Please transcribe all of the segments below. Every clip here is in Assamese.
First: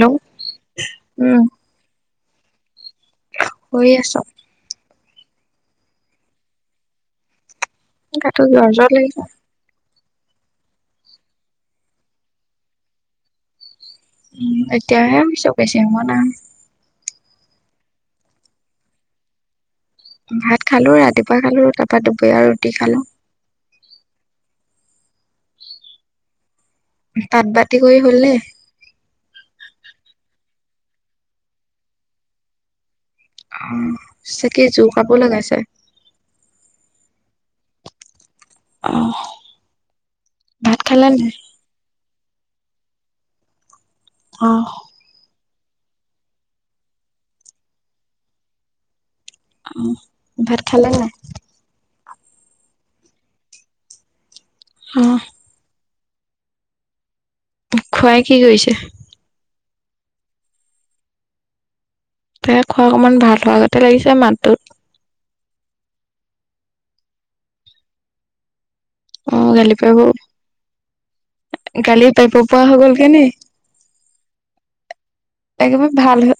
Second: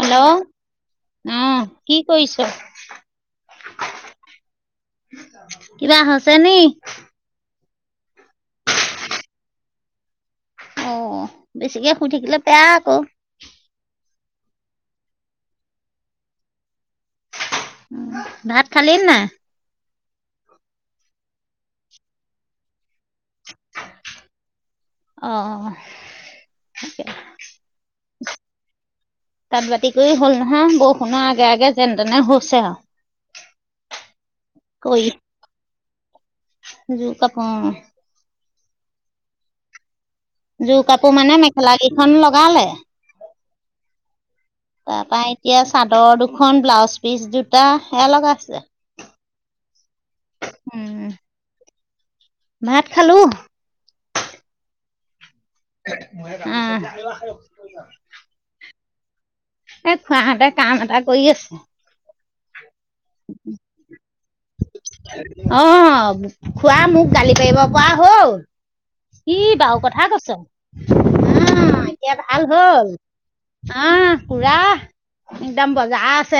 হেল্ল' উম আহ কি কৰিছ শুই আছ কিবা হৈছে নি গাটো জ্বৰ -জ্বৰ লাগিছে অ বেছিকে শুই থাকিলে বেয়া আকৌ। উম এতিয়া হে বিচকেছে ম নাই উ ভাত খালি নাই? ভাত খালো ৰাতিপুৱা খালো তাৰপা দুপৰীয়া ৰুটি খালো অ অ তাঁত বাতি কৰি হ'লে তাত বাতি কৰি হ'ল নহয় ব শুনাৰ আগে আগে যেন তেনে হৈছে আও অ চাকে জোৰ কাপোৰ লগাইছে যোৰ কাপোৰ অ অহ ভাত জোৰ খালে কাপোৰ নাই মানে মেখেলা কেইখন লগালে অহ তাৰপা এতিয়া চাদৰৰ দুখন ব্লাউজ পিচ দুটা সেয়া লগাইছে অ, ভাত খালা? উম ভাত খালো অ উম খুঢ়াই কি কৰিছে? এ খুঢ়াহতে কাম এটা কৰি আছে তাকে খুড়াক অকণমান ভাল হোৱাৰ গতে লাগিছে মাতটোত অ খোৱা মোক গালি পাৰিব পৰা হ'ল অ কি গালি বাৰু পাৰিব কথা কৈছ অ গালি এতিয়া পাৰিব ভাল পৰা হৈ হল গ'লগে নি অহ পোৰা একেবাৰে ভাল হৈ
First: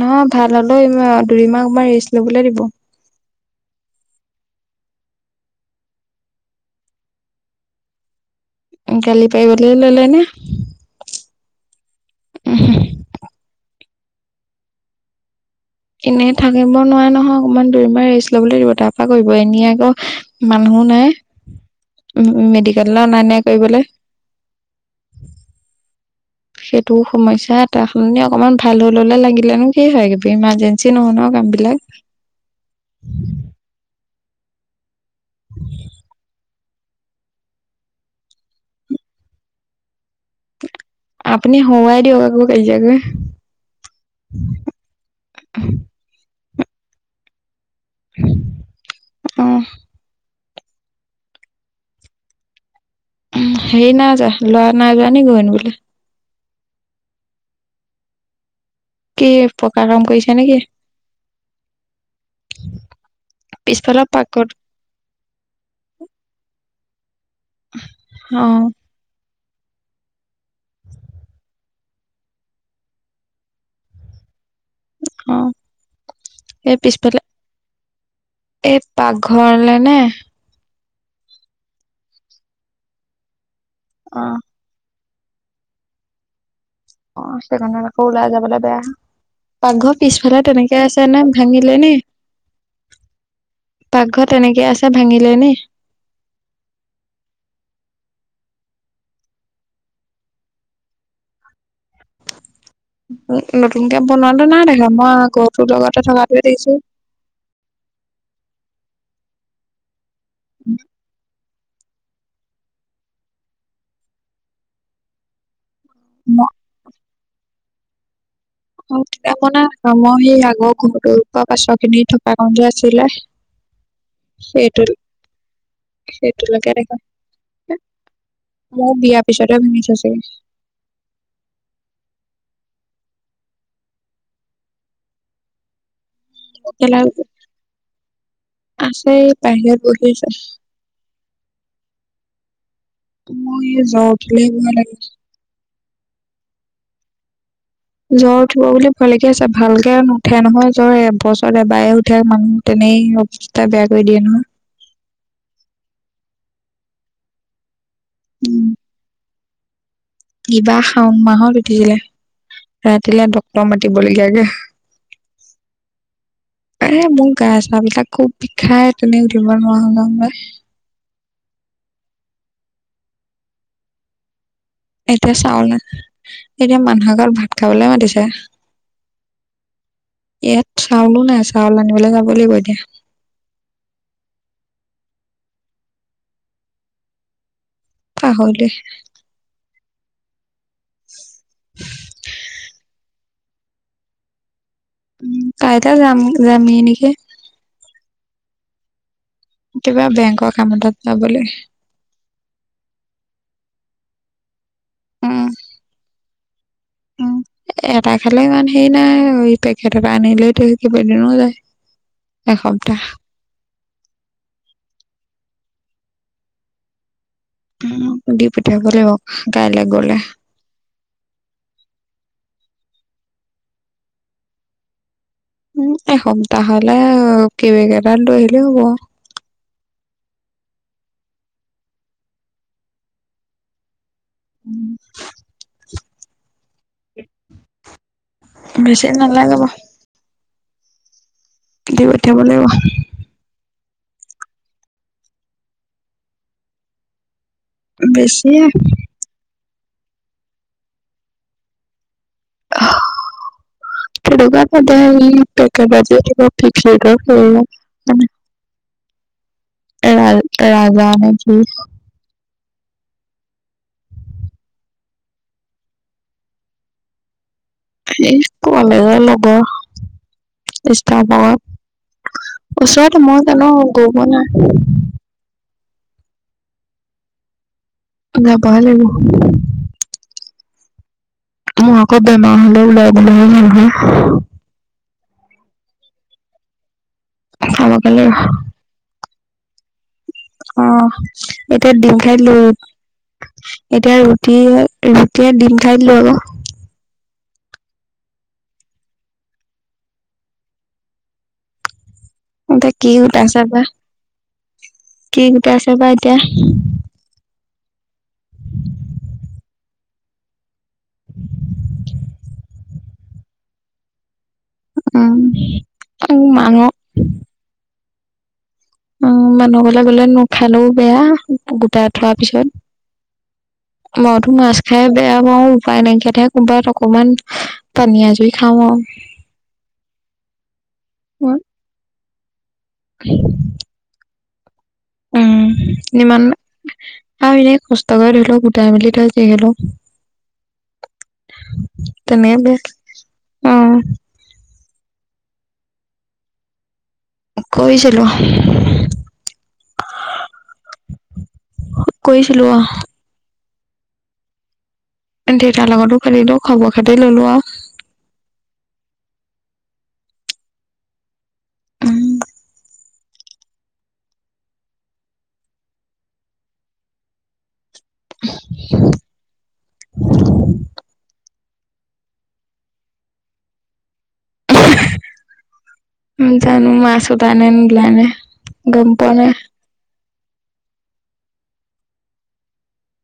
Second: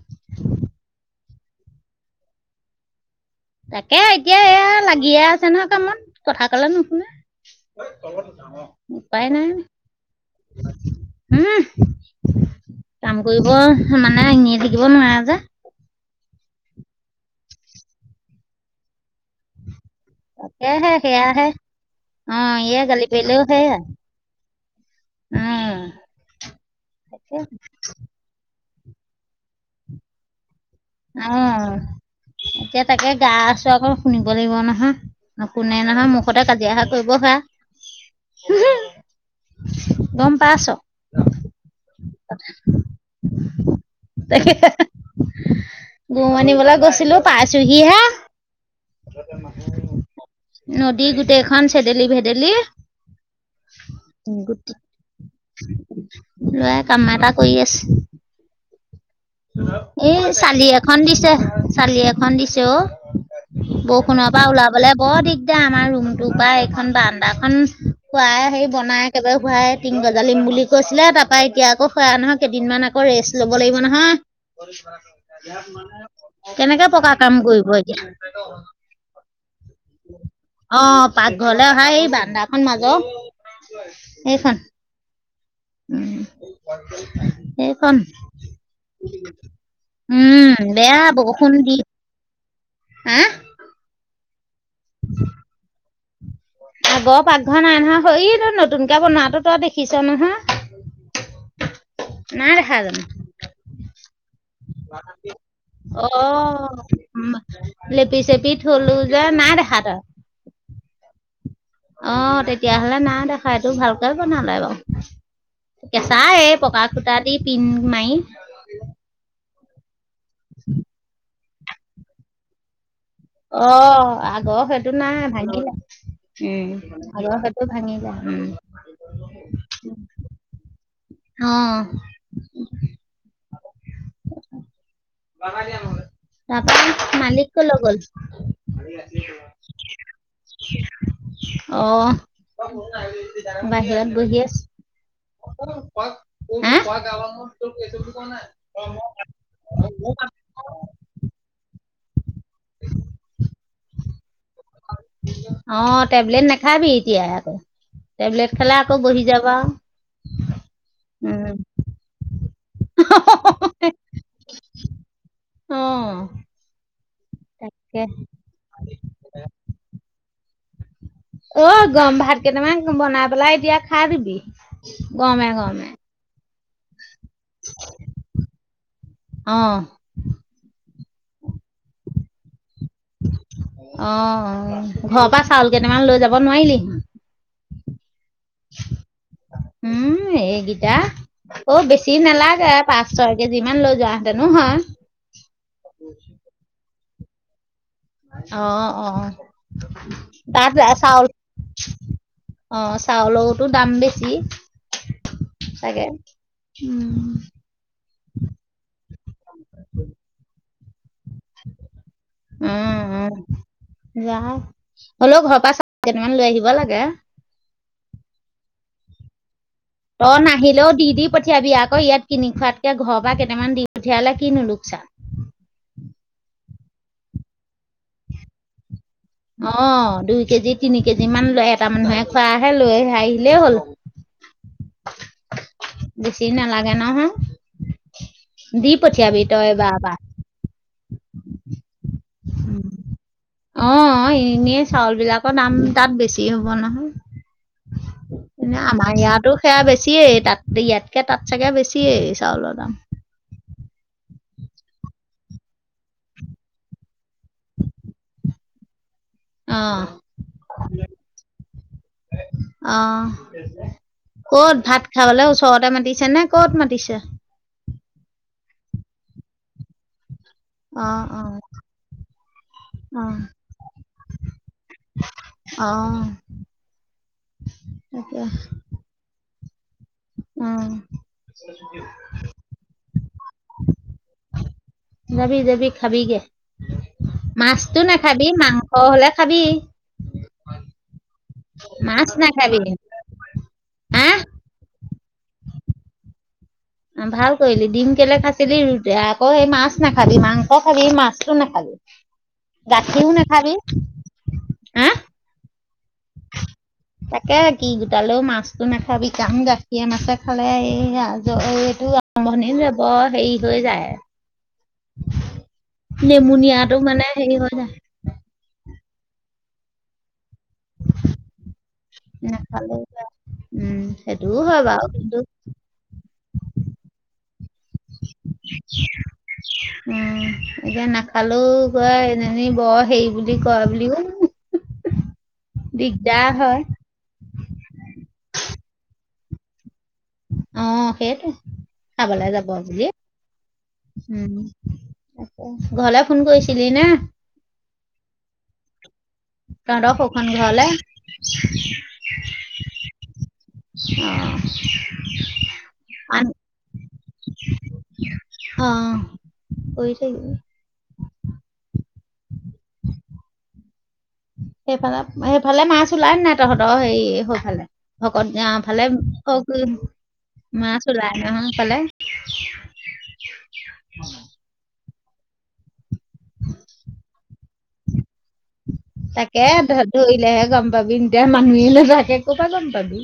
নহয় ভাল হলেও ইমান দুদিন মান অকনমান ৰেষ্ট লবলৈ দিব তাকে এতিয়া এয়া লাগিয়ে আছে নহয় কামত কথা কলে নুশুনে। গালি উপায় নাই পাৰিবলৈ ললে উহ নে কাম কৰিব মানে এনেই থাকিব নোৱাৰে যে এনেই থাকিব নোৱাৰে নহয়, অকনমান দুদিনমান ৰেষ্ট লবলৈ দিব তাৰ পা কৰিব। এনে আকৌ মানুহো তাকেহে নাই। সেয়াহে অ উ ইয়ে গালি মেডিকেললে অনা পাৰিলেও নিয়া সেয়া কৰিবলে। উম। সেইটো সমস্যা এটা হ'ল নে? অকনমান ভাল হৈ ললে লাগিলেনো কি হয় ইমাৰজেঞ্চি অ এতিয়া তাকে গা চোৱা শুন লাগিব নহয়। নশুনে নহয় মুখতে কাজিয়াহে কৰিব হে। [unintelligible] গম পাইছ? আপুনি হৰুৱাই দিয়ক আকৌ কাজিয়া কৰি [unintelligible] গুৰ আনিবলৈ গৈছিলো পাইছোহিহে। অ নদী গোটেইখন চেদেলি ভেদেলি। সেইৰি নাইযোৱা লৰা নাই যোৱা নেকি গৰু আনিবোলে? লৰাই কাম এটা কৰি আছে। কি পকা কাম এ কৰিছে নেকি চালি এখন দিছে চালি এখন দিছে অঁ। পিছফালৰ বৰষুণৰ পৰা পাকঘৰত ওলাবলে বৰ দিগদাৰ আমাৰ ৰুমটো পৰা এই খন বাৰাণ্ডাখন অ খুৱাই হেৰি বনাই একেবাৰে বুঢ়াই টিং গজালিম বুলি কৈছিলে, তাৰ পৰা এতিয়া আকৌ সেয়া নহয় কেইদিনমান আক ৰেষ্ট ল'ব লাগিব নহয়। অ এই কেনেকে পকা পিছফালে কাম কৰিব এতিয়া। এই পাকঘৰলে নে? অ পাকঘৰলে অহা এই বাৰাণ্ডাখন মাজৰ, অ এইখন। উম। অ সেইটো কাৰনে এইখন আকৌ ওলাই যাবলৈ বেয়া। পাকঘৰ পিছফালে উম, তেনেকে বেয়া আছে নে, বৰষুণ ভাঙিলে দি নি? হা পাকঘৰ তেনেকে আছে ভাঙিলে নি? আগৰ পাকঘৰ নাই নহয়। হইটো নতুনকে বনোৱাতো দেখিছ নহয়? [inaudible] নাই দেখা জানো? নতুনকে বনোৱাটো নাই দেখা মই ঘৰটোৰ লগতে অ থকাটোৱে দেখিছো লেপি চেপি থলো যে নাই দেখা তই? [inaudible] অ তেতিয়াহলে নাই দেখা। এইটো ভালকে বনালে বাও। কেঁচা মই এই পকা খুতা দি পিং মাৰি আমাৰ সেই আগৰ ঘৰটো পা পাছৰ কিনি থকা কণ যে আছিলে? অ আগৰ সেইটো নাই ভাঙিলে। উম, সেইটোলৈকে দেখা আগৰ সেইটো ভাঙিলে উম। মোৰ বিয়াৰ পিছতে ভাঙিছে চাগে? অঁ। তাৰ কেলা পা মালিক কলৈ গ'ল? আছে বাহিৰত বহি আছে। অ মোৰ বাহিৰত এই জ্বৰ উঠিলে ভয় লাগে বহি আছে। হা? জ্বৰ উঠিব বুলি ভয় লাগি আছে, ভালকে নুঠে নহয় জ্বৰ এবছৰ এবাৰে উ মানুহ তেনেকেই অৱস্থা বেয়া কৰি দিয়ে নহয়। অ টেবলেট নাখাবি এতিয়া আকৌ। টেবলেট খালে আকৌ বহি যা ব ইবাৰ শাওণ মাহত উঠিছিলে, ৰাতিলে ডক্টৰ মাতিবলগীয়াকে। অ। এ মোৰ গাই তাকে। চাহবিলাক খুব বিষাই তেনেকে উঠিব নোৱাৰা হৈ যাওঁ যে। অ গৰম ভাত কেইটামান বনাই পেলাই এতিয়া খাই দিবি। এতিয়া গৰমে গৰমে [unintelligible] এতিয়া মানুহৰ ঘৰত ভাত খাবলৈ মাতিছে। অ ইয়াত চাউলো নাই, চাউল আনিবলৈ যাব লাগিব এতিয়া। আহ ঘৰৰ পৰা চাউল কেইটামান লৈ যাব নোৱাৰিলি। আহক দে উম এইকেইটা অ বেছি নালাগে পাঁচ -ছয় কেজিমান লৈ যোৱাহেঁতেনো হয়। উ কাইতা যাম যামি নেকি [unintelligible] অ অ। কিবা বেংকৰ তাত কাম এটাত চাউল যাবলে। অ চাউলৰতো দাম বেছি উম চাগে। উম। এটা খালে ইমান হেৰি নাই পেকেট এটা আনিলৈ তো কি বদিনো যায় এসপ্তাহ যাই হ'লেও ঘৰৰ পৰা চা কেইটামান লৈ আহিব লাগে। দি পঠিয়াব লাগিব। কাইলৈ গ'লে। তই নাহিলেও দি দি পঠিয়াবি আকৌ ইয়াত কিনি খোৱাত এতিয়া ঘৰৰ পৰা কেইটামান দি পঠিয়ালে কি নো লোকচান? উম এসপ্তাহ হলে কেৰিবেগ এটাত লৈ আহিলে হ'ব। অ দুই কেজি তিনি কেজি মান লৈ এটা মানুহে খোৱহে লৈ আহিলেই হ'ল। বেছি নালাগে নহয়। দি বেছি পঠিয়াবি নালাগে তই বাৰু এবাৰ বা [inaudible] যাব লাগিব। অ এনে চাউল বিলাকৰ দাম তাত বেছি হ'ব নহয়। বেছি এনে আমাৰ ইয়াতো সেয়া বেছ- বেছিয়ে তাত ইয়াতকে তাত চাগে বেছিয়ে চাউলৰ দাম [inaudible] খেকা ব এই পে বাজ [unintelligible] [unintelligible] অ' এ ৰাজা নে কি? অ, কত ভাত খাবলৈ ওচৰতে মাতিছে নে কত মাতিছে? সেই কলেজৰ লগৰ অ' ইচতাবৰ অ' ওচৰতে অ' মই জানো গৈ পোৱা নাই? অ তাকে নেপালিব উম। মই ক বেমা হলে উলাই [unintelligible] নহয় যাবি যাবি খাবিগে, মাছটো খাবগে লাগিব নাখাবি মাংস হলে খাবি। অ এতিয়া ডিম মাছ খাই দিলো, নাখাবি। এতিয়া ৰুটি আহ ৰুটিয়ে ডিম খাই দিলোঁ আৰ ভাল কৰিলি ডিম কেলে খাইছিলি। আকৌ সেই মাছ নাখাবি মাংস খাবি সে মাছটো নাখাবি। এটা কি গাখীৰও গোটা নাখাবি চাবা, হা কি গোটা চা বা এতিয়া তাকে কি গোটালেও মাছতো নাখাবি কাম গাখীৰ মাছে খালে এ এই এইটো আৰম্ভণি যে বৰ হেৰি হৈ যায়। উম মানুহ নেমুনিয়াটো মানে হেৰি হৈ যায়। অ মানুহ গলে গলে নোখালেও বেয়া গোটাই থোৱাৰ পিছত। নাখালেও বেয়া উম মইতো সেইটোও মাছ হয় খাই বাৰু বেয়া কিন্তু পাওঁ উপায় নাইকিয়াহে কবাত অকমান পানী আজুৰি খাওঁ আৰু উম এতিয়া মই নাখালেও কয় এনেই বৰ হেই বুলি কয় উম উম ইমান হয় আৰু এনেই কষ্ট কৰি ধৰি লওক গোটাই মেলি থৈ যে হলো। অ সেইটো খাবলৈ তেনেকে যাব বেয়া বুলি অ উম। আ ঘৰলে ফোন কৰিছিলি নে? কৰিছিলোঁ তহত হৌ খন ঘৰলে কৰিছিলো অ অহ দেউতাৰ লগতো খেলিলো খবৰ খাতি ললো আৰু অ কৰি থাকিবি। সেইফালে সেইফালে মাছ ওলাই ন নাই তহঁতৰ হেৰি সেইফালে ভকত গাঁও ফালে ক [inaudible] ম চল নহা কলে অ [unintelligible] জানো মাছো পাই নে গম পোৱা নাই তাকে ধৰিলেহে গম পাবি এতিয়া মানুহে নাথাকে ক'বা গম পাবি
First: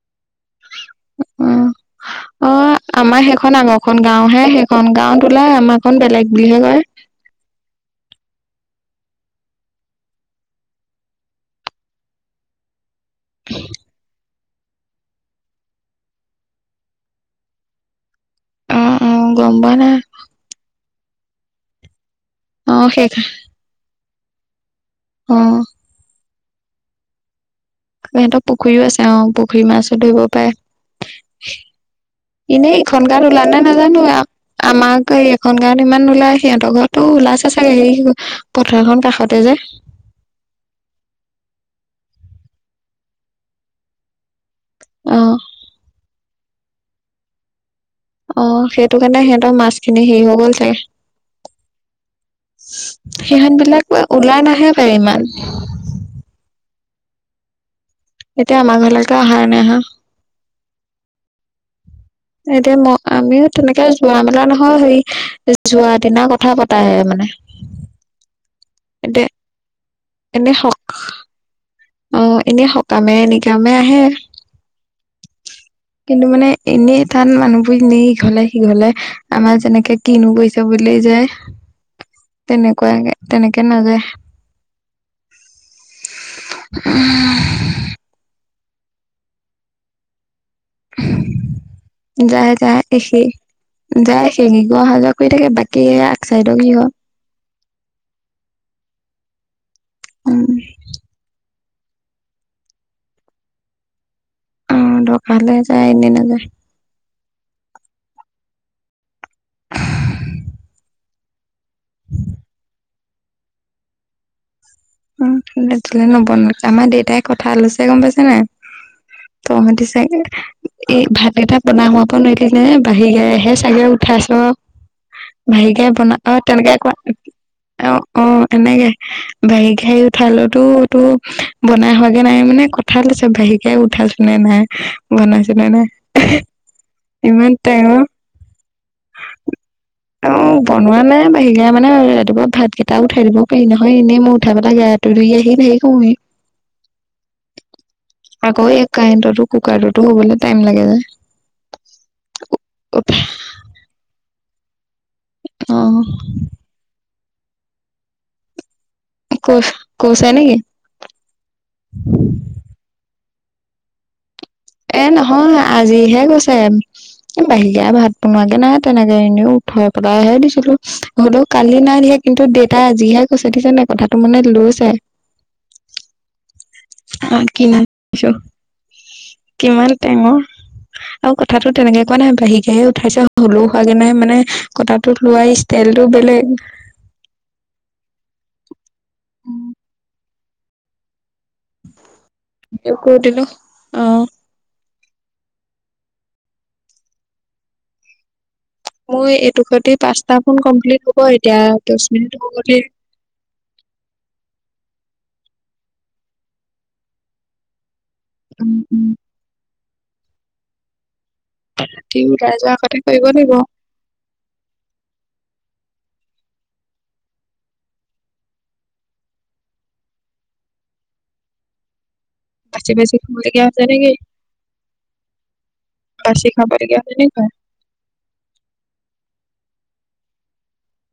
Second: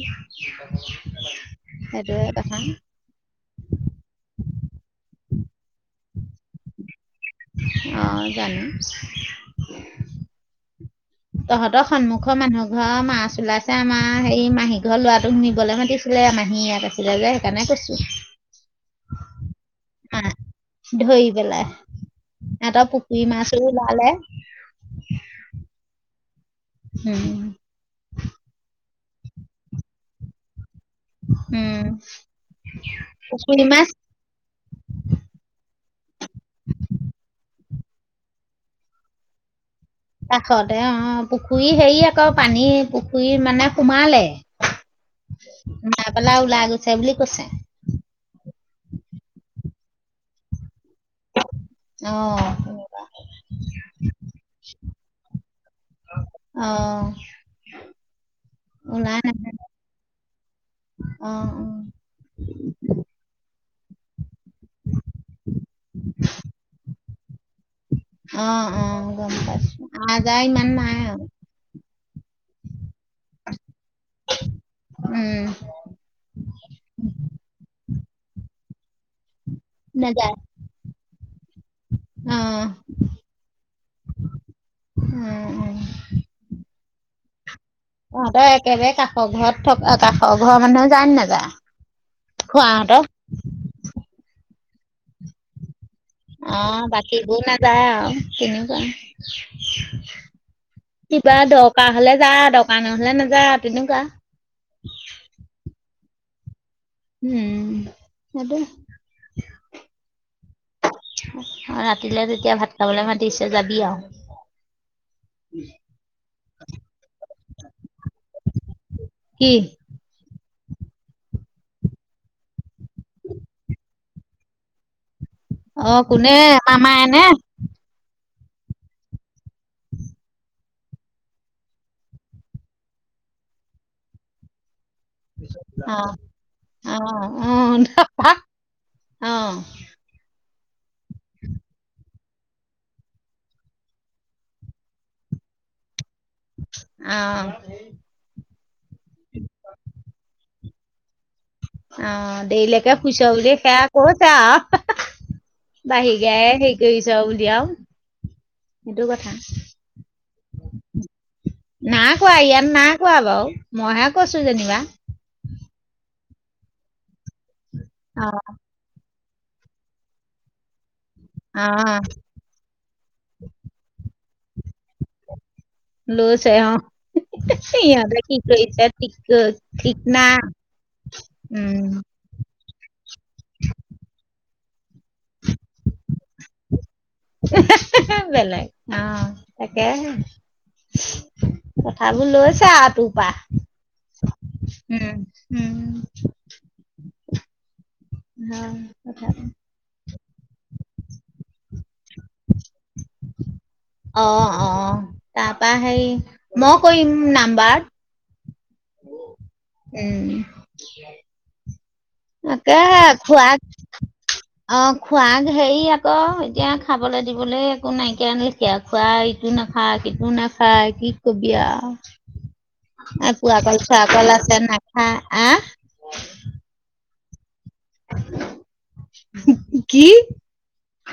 অ সেইটো অ আমাৰ সেইখন আগৰখন গাও হে সেইখন গাঁওত ওলাই আমাৰ খন বেলেগ দুই হেজাৰ আহ জানো। তহঁতৰ সন্মুখৰ মানুহ ঘৰৰ মাছ ওলাইছে আমাৰ সেই মাহী ঘৰ লৰাটোক শুনিবলৈ মাতিছিল দে মাহী ইয়াক আছিলে যে সেইকাৰণে কৈছো অ অ গম পাওনে। মা- ধৰি পেলাই অ হেতৰ পুখুৰী মাছো ওলালে অহ হম সিহঁতক পুখুৰীও আছে অহ পুখুৰী মাছো ধৰিব পাৰে উম। এনেই ইখন গাত ওলা নে পুখুৰী মাছ নাজানো আমাক এই এইখন গ [unintelligible] ইমান নোলাই সিহঁতৰ ঘৰতো ওলাইছে চাগে সেই পথাৰখন কাষতে যে কাষতে অ পুখুৰী হেৰি আকৌ পানী পুখুৰী মানে সোমালে। অ নাই পেলা ওলাই গৈছে বুলি কৈছে। অ সেইটো কাৰণে সিহঁতৰ মাছখিনি হেৰি হৈ গ'ল চাগে অহ সিহঁত বিলাক ওলাই নাহে পাই ইমান অহ এতিয়া আমাৰ ঘৰলৈকে আহাই নাই হা অহ উম এতিয়া ম আমিও তেনেকে যোৱা মেলা নহয় সেই যোৱা দিনা কথা পতাহে মানে অ অ। এতিয়া নাযায় এনে ইমান সক নাই অ এনে সকামে এ নিকামে আহে উম, কিন্তু মানে এনেই তাত মানুহবোৰ এনেই ইঘলে সিঘলে আমাৰ যেনেকে কিনো নাযায় গৈছে বুলি যায়। অ', তেনেকুৱাকে তেনেকে নাযায় উম, উম। উম তহঁতৰ একেবাৰে কাষৰ ঘৰত থকা কাষৰ ঘৰৰ মানুহ যায় নে নাযায়? যায় যায় খুৰাহঁতৰ সে যায় সে কি যোৱা অহা যোৱা কৰি থাকে বাইক অ বাকীবোৰ নাযায় আৰু কেনেকুৱা উম কিবা দৰকাৰ হলে যা দৰকাৰ নহলে নাযা তেনেকুৱা অহ দৰকাৰ হলে এনে নাযায় উম, [unintelligible] ৰাতিলে তেতিয়া ভাত খাবলৈ মাতিছে যাবি আৰু। [unintelligible] আমাৰ দেউতাই কথা ললৈছে গম পাইছে নাই? কি? তহতি চাগে এই ভাতকেইটা বনাই শুৱাব নোৱাৰিলি নে? এই বহি গাহে হে চাগে উঠাইছ? ভাহকে বনা কোনে অ', তেনেকে মামাই নে? কোৱা--অ'-অ', এনেকে ভ হেৰি উঠালতো এটো বনাই হোৱাগে নাই মানে কথা লৈছে বোহকাই উঠালছনে নাই? বনাইছো নে নাই অ', ইমান অ'-অ', টাইমৰ [unintelligible] অ'। বনোৱালে বাহিগা মানে ৰাতিপুৱা ভাতকেইটাও উঠাই দিব পাৰি নহয় এনেই মোৰ [unintelligible] তুলি আহি হেৰী কৰোঁ সি। অ' আকৌ এক কাৰেণ্টতো কুকাৰতোটো হ'বলৈ ত লাগে যে? অ', দেলৈকে হুইছো বুলি সেয়া কৈছে আউ। অ', বাহি গাই হেৰি কৰিছ বুলি আউ। সেইটো কথা। কৈ কৈছে নেকি? নাই কৰা ইয়াত নাই কৰা বাৰু। মইহে কৈছো যেনিবা। এ নহয় আজিহে কৈছে বাহিগায় ভাত অ' বনোৱাকে নাই তেনেকে যাইনে উঠাই পেলাই হে দিছিলো। হ'লেৌ কালি নাই অ' [unintelligible] কিন্তু দেউতাই আজিহে কৈছে [unintelligible] দিছে নে কথাটো মানে লৈছে। লচ অ', অ', কি নাম সিহঁতে দিছো কি কৰিছে কিমান ঠিক-ঠিক টেঙৰ নাই। আৰু কথাতটো উম, তেনেকে কোৱা নাই, বাহিকাহে উঠাইছে হলেও হোৱাগে নাই মানে কথাটো লোৱাই তেল টো বেলেগ। বেলেগ অ', তাকেহে। ভাবোৰ লৈছা আৰু তোৰ কৰি পা। দিলো অ উম'-উম'। মোৰ এইটো শৈতে পচটা ফোন কমপ্লিট হ'ব এতিয়া। দ মিনিট [unintelligible] অ', অ', তাৰ পৰাা হে মই কৰিম নাম্বাৰ। উম'-উম'। উম'। ৰাতি ওলাই অ', যোৱাৰ তাকে আগতে হে কৰিব খোৱা লাগিব অ', খোৱাং হেই আক এতিয়া খাবলৈ দিবলৈ একো নাইকিয়া নেকি আৰু খোৱা ইটো নাখায় ইটো নাখায় কি কবি আৰু। বাচি বাচি [unintelligible] কল খাবলগীয়া হৈছে চোৱা কল আছে নাখাই, আহ? বেছি খাব দিলে [unintelligible] কি?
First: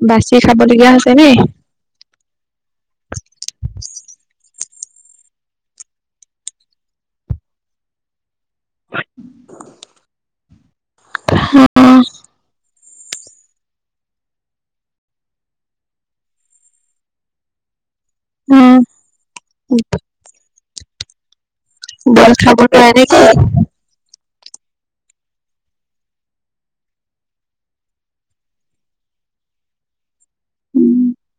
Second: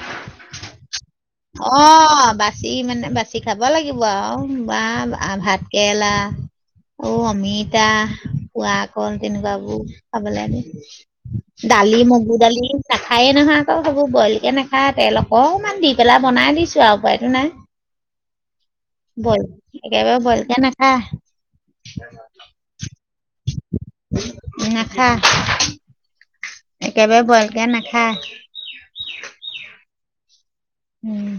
বাচি খাবলগীয়া নে অ', বাচি মানে বাচি খাব লাগিব আৰু। বা ভাত কেৰেলা, অ, অমিতা খোৱা কল তেনেকুৱাবোৰ খাব লাগে, অ দালি মগু দালি। নাখায়ে নহয় আকৌ সবোৰ বইল কে নাখাই তেল অকমান দি পেলা বনাই দিছো আৰু উপায়তটো নাই, অ বইল একেবাৰে বইল কে নাখ আহ। বৈল খাব নোৱাৰে নেকি? হ [unintelligible] একেবাৰে বইল কে নাখাই। উম'।